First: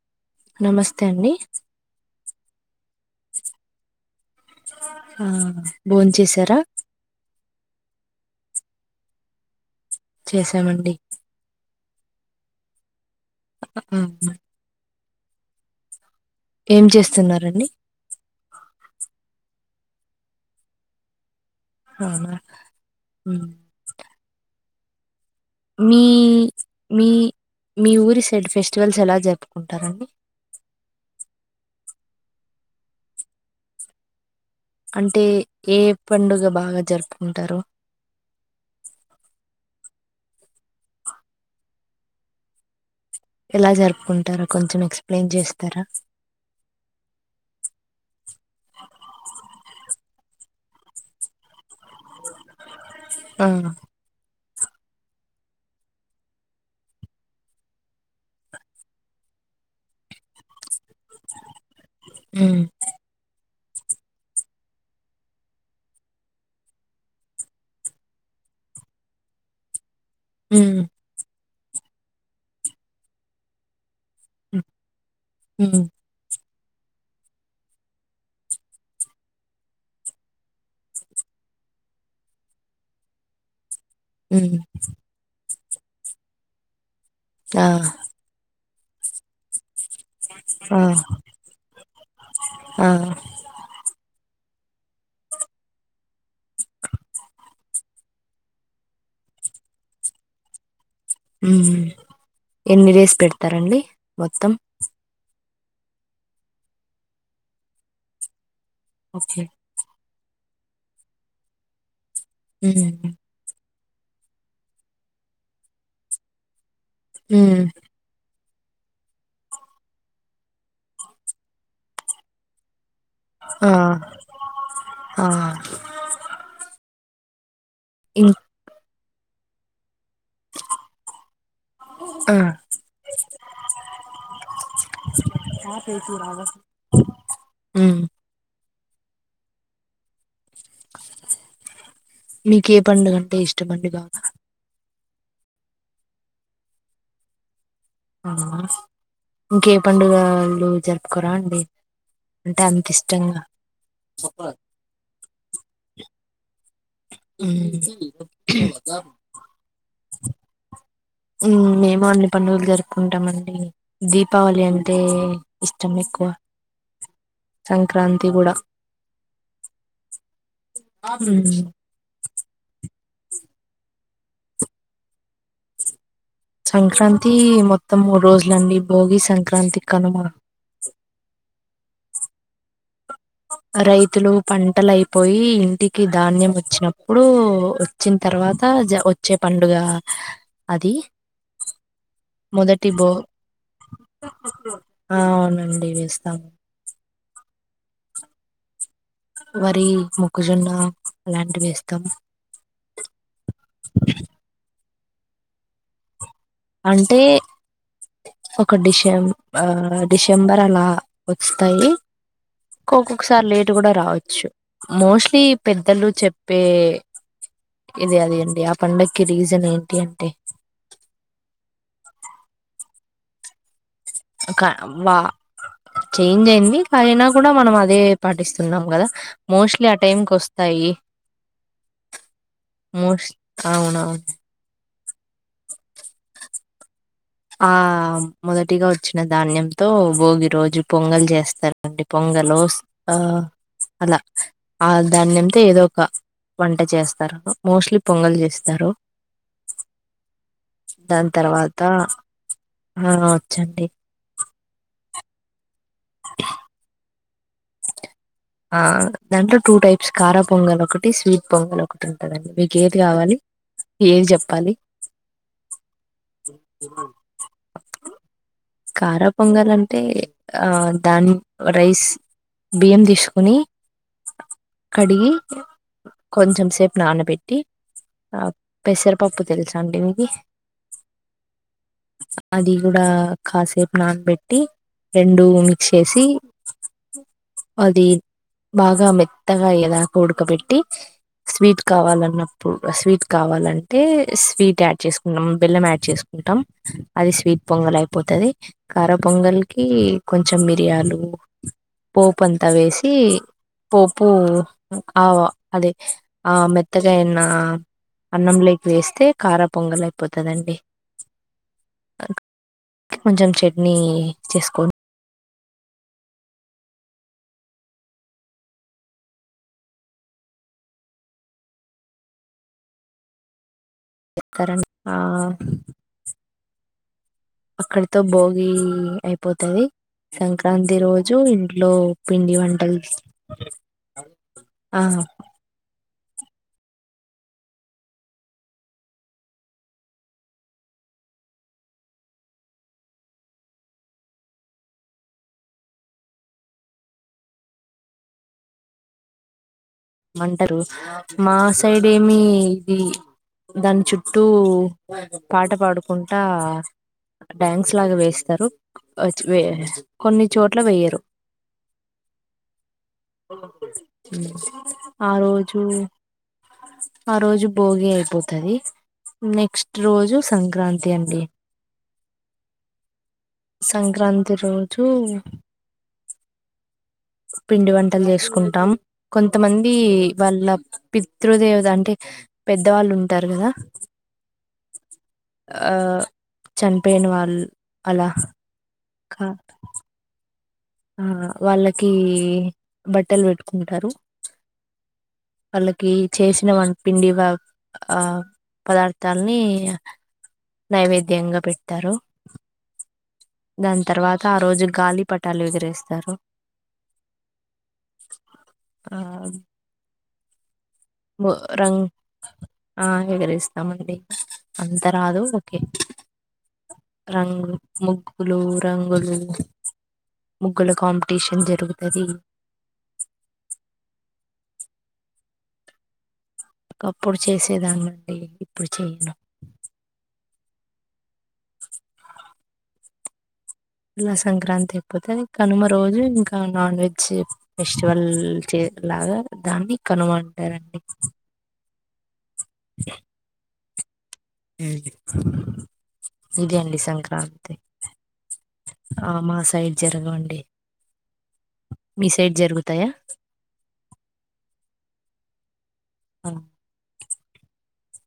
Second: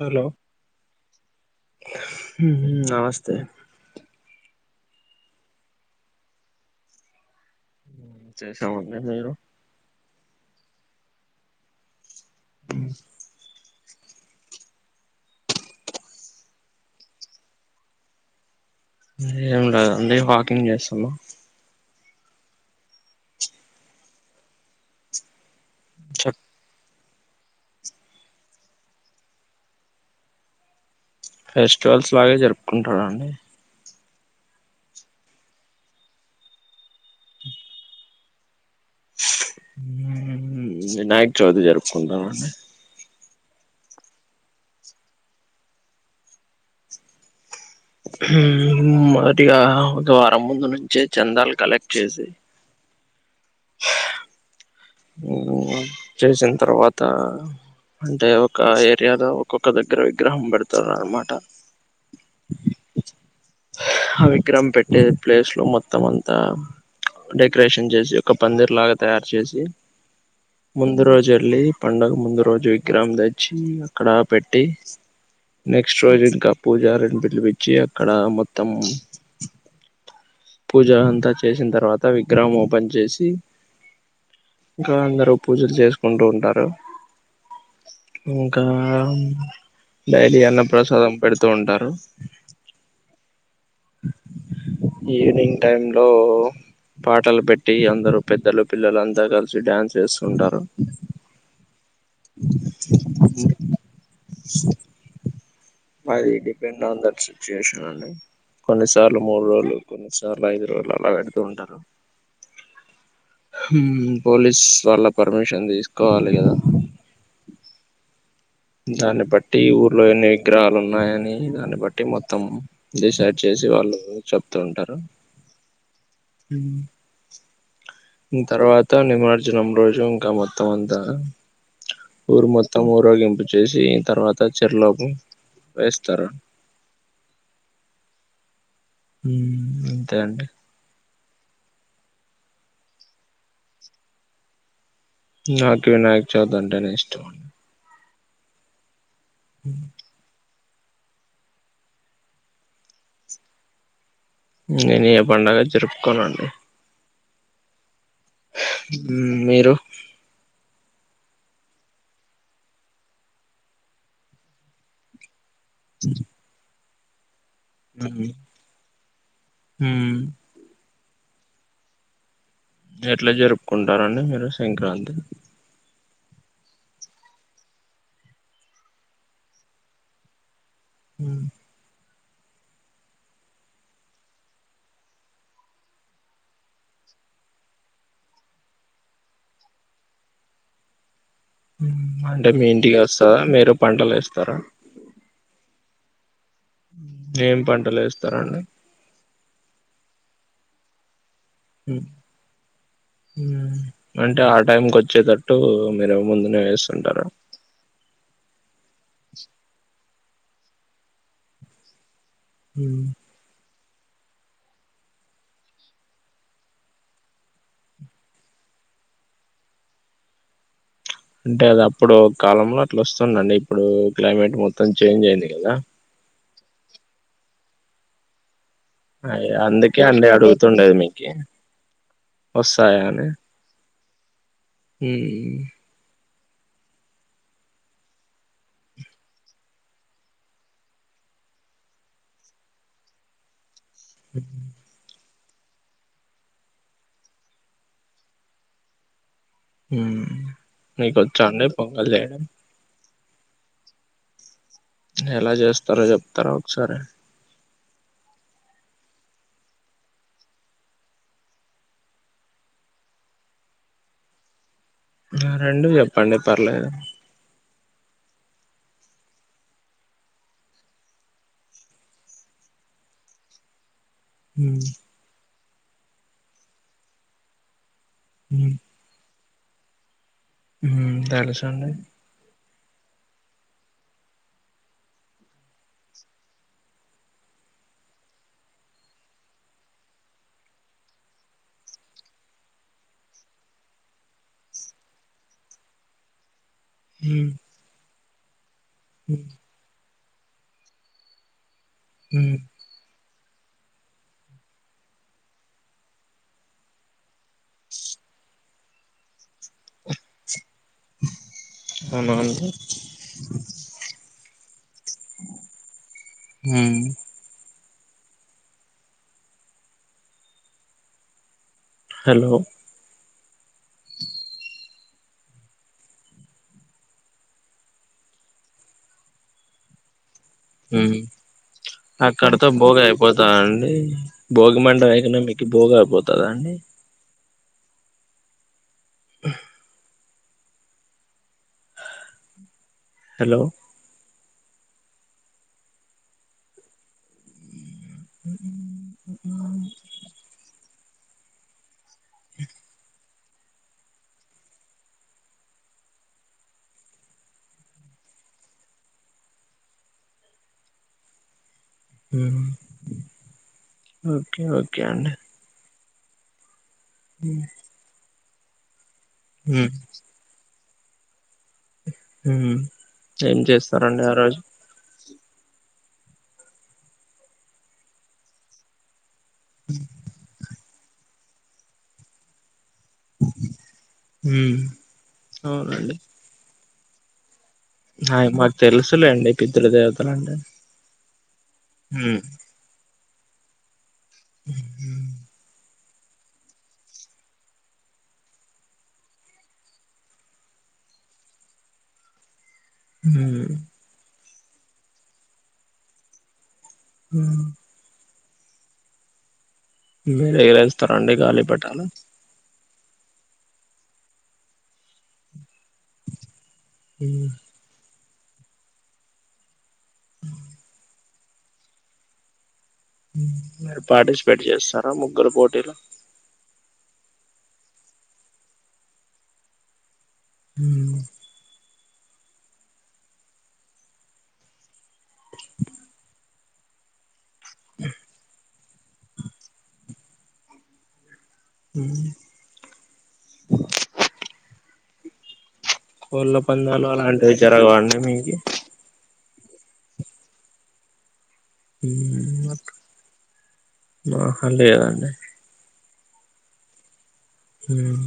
Hello నమస్తే అండి నమస్తే ఆహా బోం చేసారా చేసామండి మీరు చేసామండి అ [unintelligible] ఏం చేస్తున్నారండి ఏం రాదండి వాకింగ్ చేస్తున్న అవునా మ్మ్ మీ మీ మీ ఊరి సైడ్ ఫెస్టివల్స్ ఎలా జరుపుకుంటారండి. ఫెస్టివల్స్ [unintelligible] జరుపుకుంటార అండి అంటే ఏ పండుగ బాగ జరుపుకుంటారు వినాయక చవితి జరుపుకుంటామండి ఎలా జరుపుకుంటారో కొంచెం ఎక్స్ప్లెయిన్ చేస్తార మొదటిగ ఒక వారం ముందు నుంచే చందలు కలెక్ట్ చేసి ఆ చేసిన తర్వాత అంటే ఒక ఏరియాలో ఒక్కొక్క దగ్గర విగ్రహం [unintelligible] అనమాట ఉమ్ ఆ విగ్రహం పెట్టే ప్లేస్ లో మొత్తం అంత డెకరేషన్ చేసి ఒక పందిర్ లాగ తయారు చేసి ఉమ్ ముందు రోజు వెళ్లి పండగ ముందు రోజు విగ్రహం తెచ్చి అక్కడ పెట్టి ఉమ్ నెక్స్ట్ రోజు ఇంక పూజరిని పిలిపిచ్చి అక్కడ మొత్తం పూజరి అంతా చేసిన తర్వాత విగ్రహం ఓపెన్ చేసి ఉ ఇంకా అందరూ పూజలు చేసుకుంటూ ఉంటారు ఆ ఇంకా డైలీ అన్న ఆ ప్రసాదం పెడుతూ ఉంటారు ఆ ఈవినింగ్ టై లో పాటలు పెట్ [unintelligible] అందరు పెద్దలు పిల్లలు అంతా కలిసి డ్యాన్స్ చేస్తుంటారు ఎన్ని వేసి పెడతారండి మొత్తం అది డిపెండ్ ఆన్ దట్ సిచ్యుయేషన్ అండి కొన్నిసార్లు ఓకే మూడు రోజులు కొన్ని [unintelligible] ఐదు రోజులు అలా పెడుతూ ఉంటారు ఉ పోలీస్ వాళ్ల్ళ పర్మిషన్ తీసుకోవాలి కద హు దాన్ని బట్టి ఊర్లో ఎన్ని విగ్రహాలు ఉన్నాయని దాన్ని బట్టి మొత్తం డిసైడ్ చేసి ఆ వాళ్ళు చెప్తూ ఉంటారు ఆ ఇం తర్వాత నిమార్జనం రోజు ఇంక మొత్తం అంత ఆ ఊరు మొత్తం ఊరగింపు చేసి తర్వాత [unintelligible] రా వేస్తారు [unintelligible] అంతే అండి నీకు ఎ పండుగంటే ఇష్టమండి బాగ నాకి వినాయకి చవితి అంటే నేను ఇష్టం అండి ఆ ఇంకే పండుగలు జరుపుకురా అండి అంటే అంత ఇష్టంగ నేను పండుగ జరుపుకోనం హు మిరు మేము అన్ని పండుగలు జరుపుకుంటామండి దీపావళి అంటే ఇస్టం ఎక్కువ సంక్రాంతి గుడ హ్మ్ హు ఎట్లా జరుపుకుంటారడి మీరు సంక్రాంతి సంక్రాంతి మొత్తం మూడు రోజులండి భోగి సంక్రాంతి కనుమ మ్మ్ ఆ రైతులు పంటలు అయిపోయి ఇంటికి ధాన్యం వచ్చినప్పుడు వచ్చిన తర్వాత వచ్చే పండుగ అది అంటే మీ మొదటి ఇంటికి భో వస్తదా మీరు పంటలు వేస్తారా ఆ అవునండి ఇవేస్తాం ఏం పంటలు వేస్తారండి వరి ముక్కజొన్న అంటే ఆ టైంకి వచ్చ వచ్చేతట్టు మీరు ముందునే అంటే వేస్తుంటార ఒక డిసెం ఆ డిసెంబర్ అలా వస్తాయి కో కోక్క సార్ లేట్ కూడా రావచ్చు మోస్ట్ లీ పెద్దలు చెప్పే ఇది అదీ అండి ఆ పండక్కి రీజన్ ఏంటి అంటే అంటే అది అప్పుడు ఓ కాలంలో అట్లా వస్తుంది అండి ఇప్పుడు క్లెమేట్ మొత్తం చేంజ్ అయింది కదా ఇంకేంది అయినా కూడా మనం అదే పాటిస్తాం ఉన్నాం కదా అయ్ మోస్ట్ లీ ఆ అందుకే టైం అండి కి వస్తాయి అడుగుతుండేది మీకి మోస్ అవునా మ్మ్ ఆ మొదటిగా వచ్చిన ధాన్యంతో భోగి రోజు పొంగల్ చేస్తారండి పొంగల్ ఆ అలా అద్ ధాన్యం తో ఏదో ఒక వంట చేస్తారు మోస్ట్ లీ పొంగల్ చేస్తారు మ్మ్ మీకు దాని వచ్చా అండి తర్వాత పొంగల్ చేయడం ఆ వచ్చండి ఎలా చేస్తారో చెప్తారా ఒకసారి ఆ దాంట్లో టూ టైప్స్ కారా పొంగల్ ఒకటి స్వీట్ పొంగల్ ఒకటి ఉంటాదండి మీకు ఏది కావాలి ఏం చెప్పాలి ఆ రెండు చెప్పండి పర్లేదు కారా పొంగల్ అంటే ఆ దాని రైస్ బియ్యం తీసుకుని మ్మ్ కడిగి కొంచెం సేపు నానబెట్టి మ్మ్ పెసర పప్పు తెలుసా అండి మీకి మ్మ్ తెలుసండి అది కూడా కాసేపు నానబెట్టి రెండు మిక్స్ చేసి అది బాగా మెత్తగా అయ్యే దాక ఉడకపెట్టి స్వీట్ కావాలన్నప్పుడు స్వీట్ కావాలంటే స్వీట్ యాడ్ చేసుకున్నాం బెల్లం యాడ్ చేసు కుంటాం అది మ్మ్ స్వీట్ పొంగల్ అయిపోతాది కారా పొంగల్కి కొంచెం మిరియాలు పోపు మ్మ్ అంతా వేసి పోపూ ఆవ అదే ఆ మెత్తగా అయిన అన్నం లేకి వేస్తే కారా పొంగల్ అయిపోతదండి అవునా అండి కొంచెం చెట్నీ చేసుకోన్ మ్మ్ హలో చెతర ఆ అక్కడితో భోగి అయిపోతది సంక్రాంతి రోజు ఇంట్లో పిండి అక్కడితో వంటలు భోగి ఆ ఐనా మీకు బోగా అయిపోతదా అండి హలో మంటారు మా సైడ్ ఏమి ఇది దాని చుట్టూ పాట పాడుకుంటా డ్యాన్స్ లాగా వేస్తారు కొన్ని చోట్ల వేయరు హ్మ్మ్ ఓకే ఓకే ఆ అండి రోజు ఆ రోజు భోగి అయిపోతది నెక్స్ట్ రోజు సంక్రాంతి అండి ఏం చేస్తారండి ఆ సంక్రాంతి రోజు పిండి వంటలు చేసుకుంటాం కొంచ కొంతమంది వాళ్ళ పితృదేవత అంటే పెద్ద పెద్ద వాళ్ళు ఉంటారు కదా ఆ చనిపోయిన వాళ్ళు అలా అ మాకు కా తెలుసులేండి పితృ దేవతలు అంటే ఆ వాళ్ళకి బట్టలు పెట్టుకుంటారు వాళ్ళకి చేసిన వ పిండి ఆ పదార్థాలని నైవేద్యంగా పెడ్తారు హ్మ్మ్ ఆ రోజు గాలి పటాలు ఎగరేస్తారు హ్మ్మ్ ఆ మీరూ ఎగరేస్తారండి ము- గాలిపటాలు రంగ్ ఆ ఎగరేస్తామండి అంత రాదు ఓకే రంగు ముగ్గులు రంగులు ముగ్గుల కాంపిటీ పిటిషన్ జరుగుతది మీరు పార్టిసిపేట్ చేస్తారా ముగ్గుల పోటీలో ఒకప్పుడు చేసేదన్నండి ఇప్పుడు చేయను హ్మ్మ్ సంక్రాంతి అయిపోతది కనుమ రోజు ఇంకా నాన్ వెజ్ ఫెస్టివల్ చే లాగా దాన్ని కనుమంటారండి హ్మ్మ్ కోళ్ళ ఇదే అండి పందాలు అలాంటివి సంక్రాంతి జరగవండి మీకి ఆ మాస సైడ్ జరగవండి మీ సైడ్ హ్మ్మ్ జరుగుతాయా మా హాలేదండి అ హ్మ్మ్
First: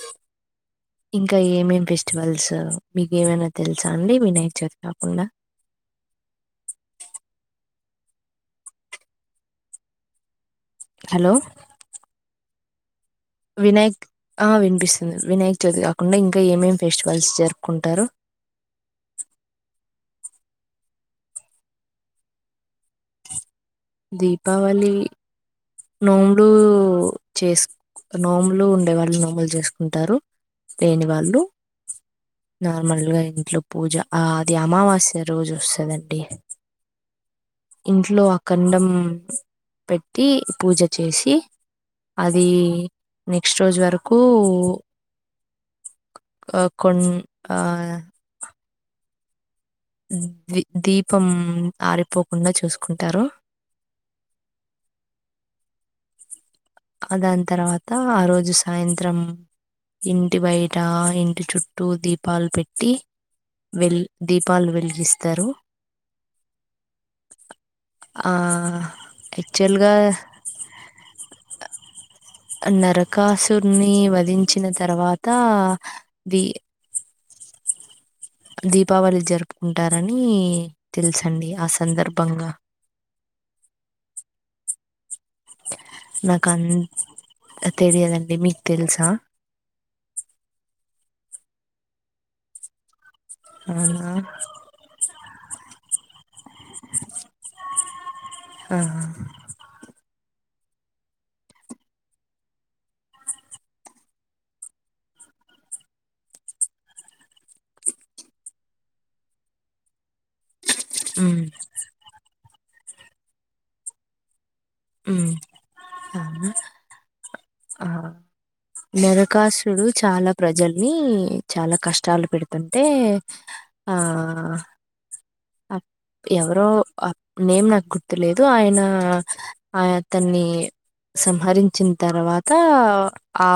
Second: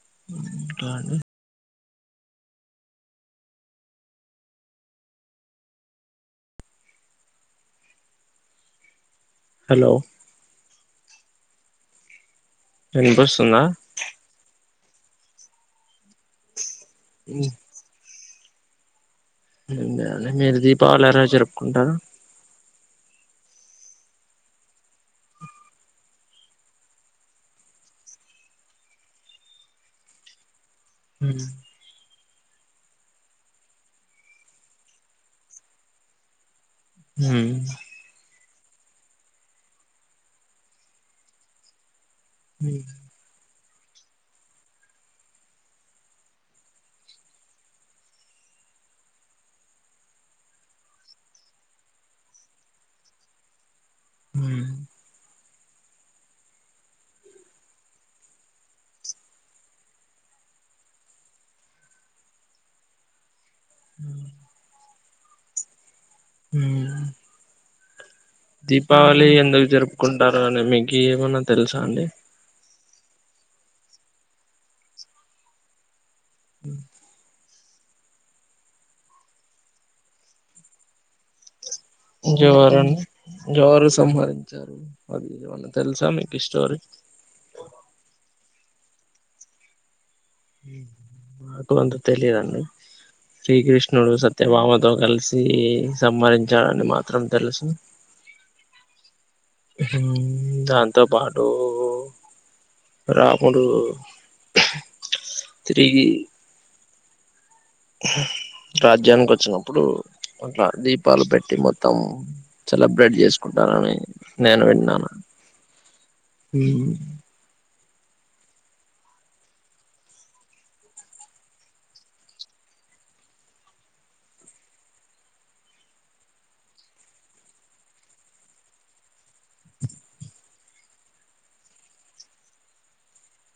హ్మ్మ్ ఇంకా ఏమేం ఫెస్టివల్స్ మీకు ఏవైనా తెలుసా అండి, వినాయ చవిది కాకుండా? హలో హలో వినిపిస్తుందా వినాయక్ ఆ వినిపిస్ వినాయక చవితి కాకుండా ఇంకా ఏమేం ఫెస్టివల్స్ జరుపుకుంటారు? అ మీరు దీపావళి ఎలా జరుపుకుంటారు? దీపావళి నోములు చేసు నోములు ఉండే వాళ్ళు నోములు చేసుకుంటారు. లేని వాళ్ళు నార్మల్ గా ఇంట్లో పూజ ఆ అది అమావాస్య రోజు వస్తదండి. హ్మ్ కండం పెట్టి పూజ చేసి, అది న నెక్స్ట్ రోజు వరకు ఆ కొన్ ఆ ది దీపం ఆరిపోకుండా చూసుకుంటారు. ఉమ్ ఆ దాని తర్వాత ఆ రోజు సాయంత్రం ఇంటి బయట, ఇంటి చుట్టూ దీపాలు పెట్టి వెల్ దీపాలు వెలిగిస్తారు. ఉమ్ ఆ దీపావళి ఎందుకు యాక్చువల్గా జరుపుకుంటారో అని మీకీ ఏమన్నా తెలుసా అండి? నరకాసుర్ని వధించిన తర్వాత ది దీపావళి జరుపుకుంటారని తెలుసండి, ఆస్ జవరుని జవరు సంహరించారు, అది ఎమన్న తెలుసా మీకు స్టోరీ? తెయదండి. తెలుసా? మాకు అంత తెలియదండి, అవునా శ్రీకృష్ణుడు సత్యభామతో కలిసి సి సమ్మరించాలని మాత్రం తెలుసు. ఆహా దాంతో పాటు రాముడు తిరిగి రాజ్యానికి వచ్చినప్పుడు అట్లా దీపాలు ఉమ్ పెట్టి మొత్తం సెలబ్రేట్ చేసుకుంటానని నేను విన్నా ఉమ్ అవునా ఆ నరకాసుడు చాలా ప్రజల్ని చాలా కష్టాలు పెడుతుంటే ఆ అప్ ఎవరో నేం నాకు గుర్తులేదు ఆయన ఆ అతన్ని సంహరించిన తర్వాత ఆ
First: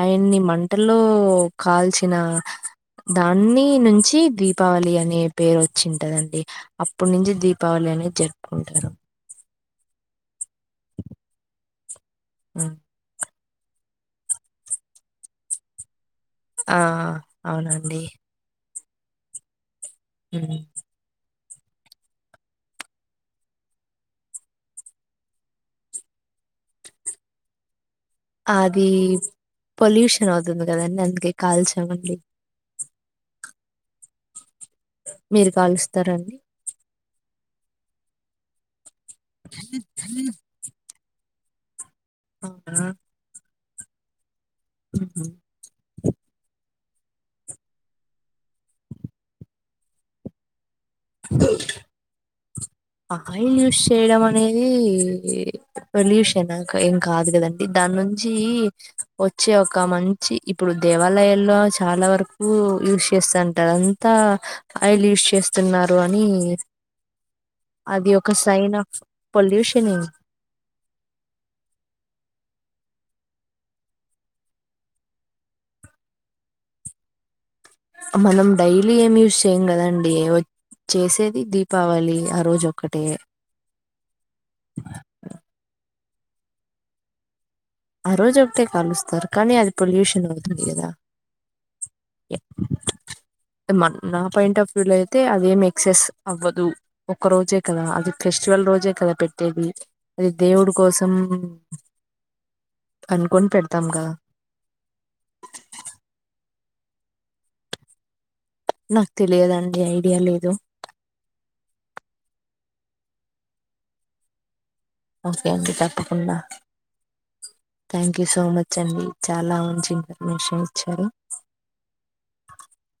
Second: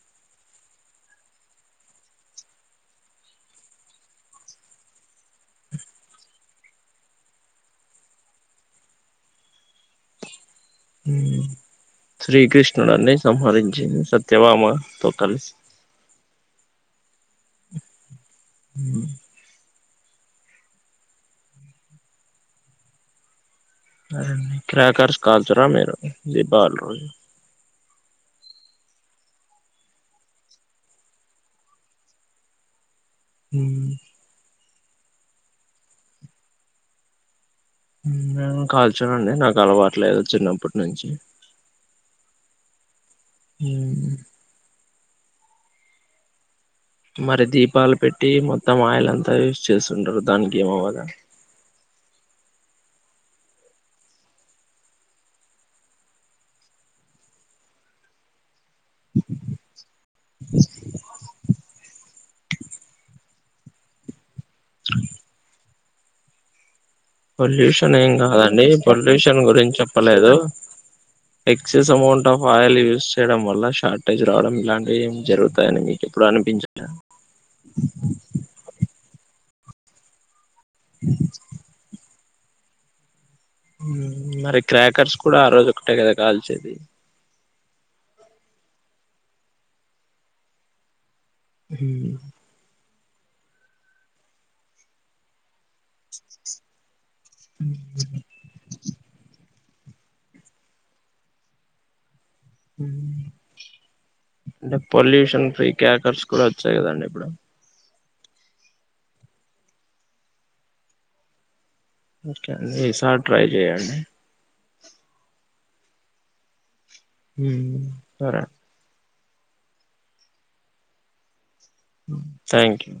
ఆయన్ని మంటల్లో కాల్చిన దాన్ని నుంచి దీపావళి అనే పేరు వచ్ చింటదండి, అప్పుటి నుంచి దీపావళి అనేది జరుపుకుంటారు. ఉమ్, శ్రీకృష్ణుడండి. సంహరించింది సత్యభమతో కలిసి ఆ అవునండి అ ఎడికి అరేని క్రాకర్స్ కాల్చరా మీరు దీపావల్ రోజు ఆది పొల్యూషన్ అవుతుంది కదండి అందుకే కాల్చమండి హ్మ్ మీరు కలుస్తారా అండి నేను కాల్చునండి నాకు అలవాట్లేదు చిన్నప్పట్ నుంచి అవునా హ్మ్ ఉహు. మరి దీపాల్ పెట్టి మొత్తం ఆయిల్ అంతా వేస్ట్ చేస్తుంటారు దానికి ఏం అవ్వాలి ద ఆయిల్ యూస్ చేయడం అనేది పొల్యూషన్ నంక ఏం కాదు కదండి ద నుంచీ వచ్చే ఒక మంచి ఇప్పుడు దేవాలయాల్లో చాలా వరకు యూస్ చేస్తాంట టంత ఆయిల్ యూస్ చేస్తున్నార్ అని టారుంతా ఆయిల్ యూస్ చేస్తున్నారు అని పొల్యూషన్ అది ఏం ఒక కాదండి సైన్ ఆఫ్ పొల్యూషన్ గురిం చెప్పిదు పొల్యూషన్ చెప్పలేదు ఎక్సెస్ అమౌంట్ ఆఫ్ ఆయిల్ చేయడం వల్ల షార్టేజ్ రావడం ఇలాంటివి ఏం జరుగుతాయని మీకు ఎప్పుడు అనిపించలే మనం డైలీ ఏం యూజ్ చేయ్యం కదండి వచ్ చేసేది దీపావళియే ఆ రోజ్ ఒక్కటే మ్ మరి క్రాకర్స్ కూడా ఆ రోజు ఒకటే కదా కాల్చేది ఆ రోజ్ ఒకటే కాలుస్తారు కానీ అది పొల్యూషన్ అవుతుంది కదా హ్మ్ తేమను నా పాయింట్ ఆఫ్ వ్యూ లో అయితే అదేం ఎక్సెస్ అవ్వదు ఒక రోజే కదా అది ఫెస్టివల్ రోజే కదా పెట్టేది అది దేవుడు కోసం మ్ అనుకొని పెడతాం కదా అంటే పొల్యూషన్ ఫ్రీ క్రాకర్స్ కుడ చ్చైకందండి ఇప్పుడు నాక్ తెలియదండి ఐడియా లేదు ఓకే అండి ఇసారి ట్రై చెయండి ఓకే అండి తప్పకుండా థ్యాంక్ యూ సరే సో మచ్ అండి చాలా మంచి ఇన్ఫర్మేషన్ ఇచ్చారు థ్యాంక్ యూ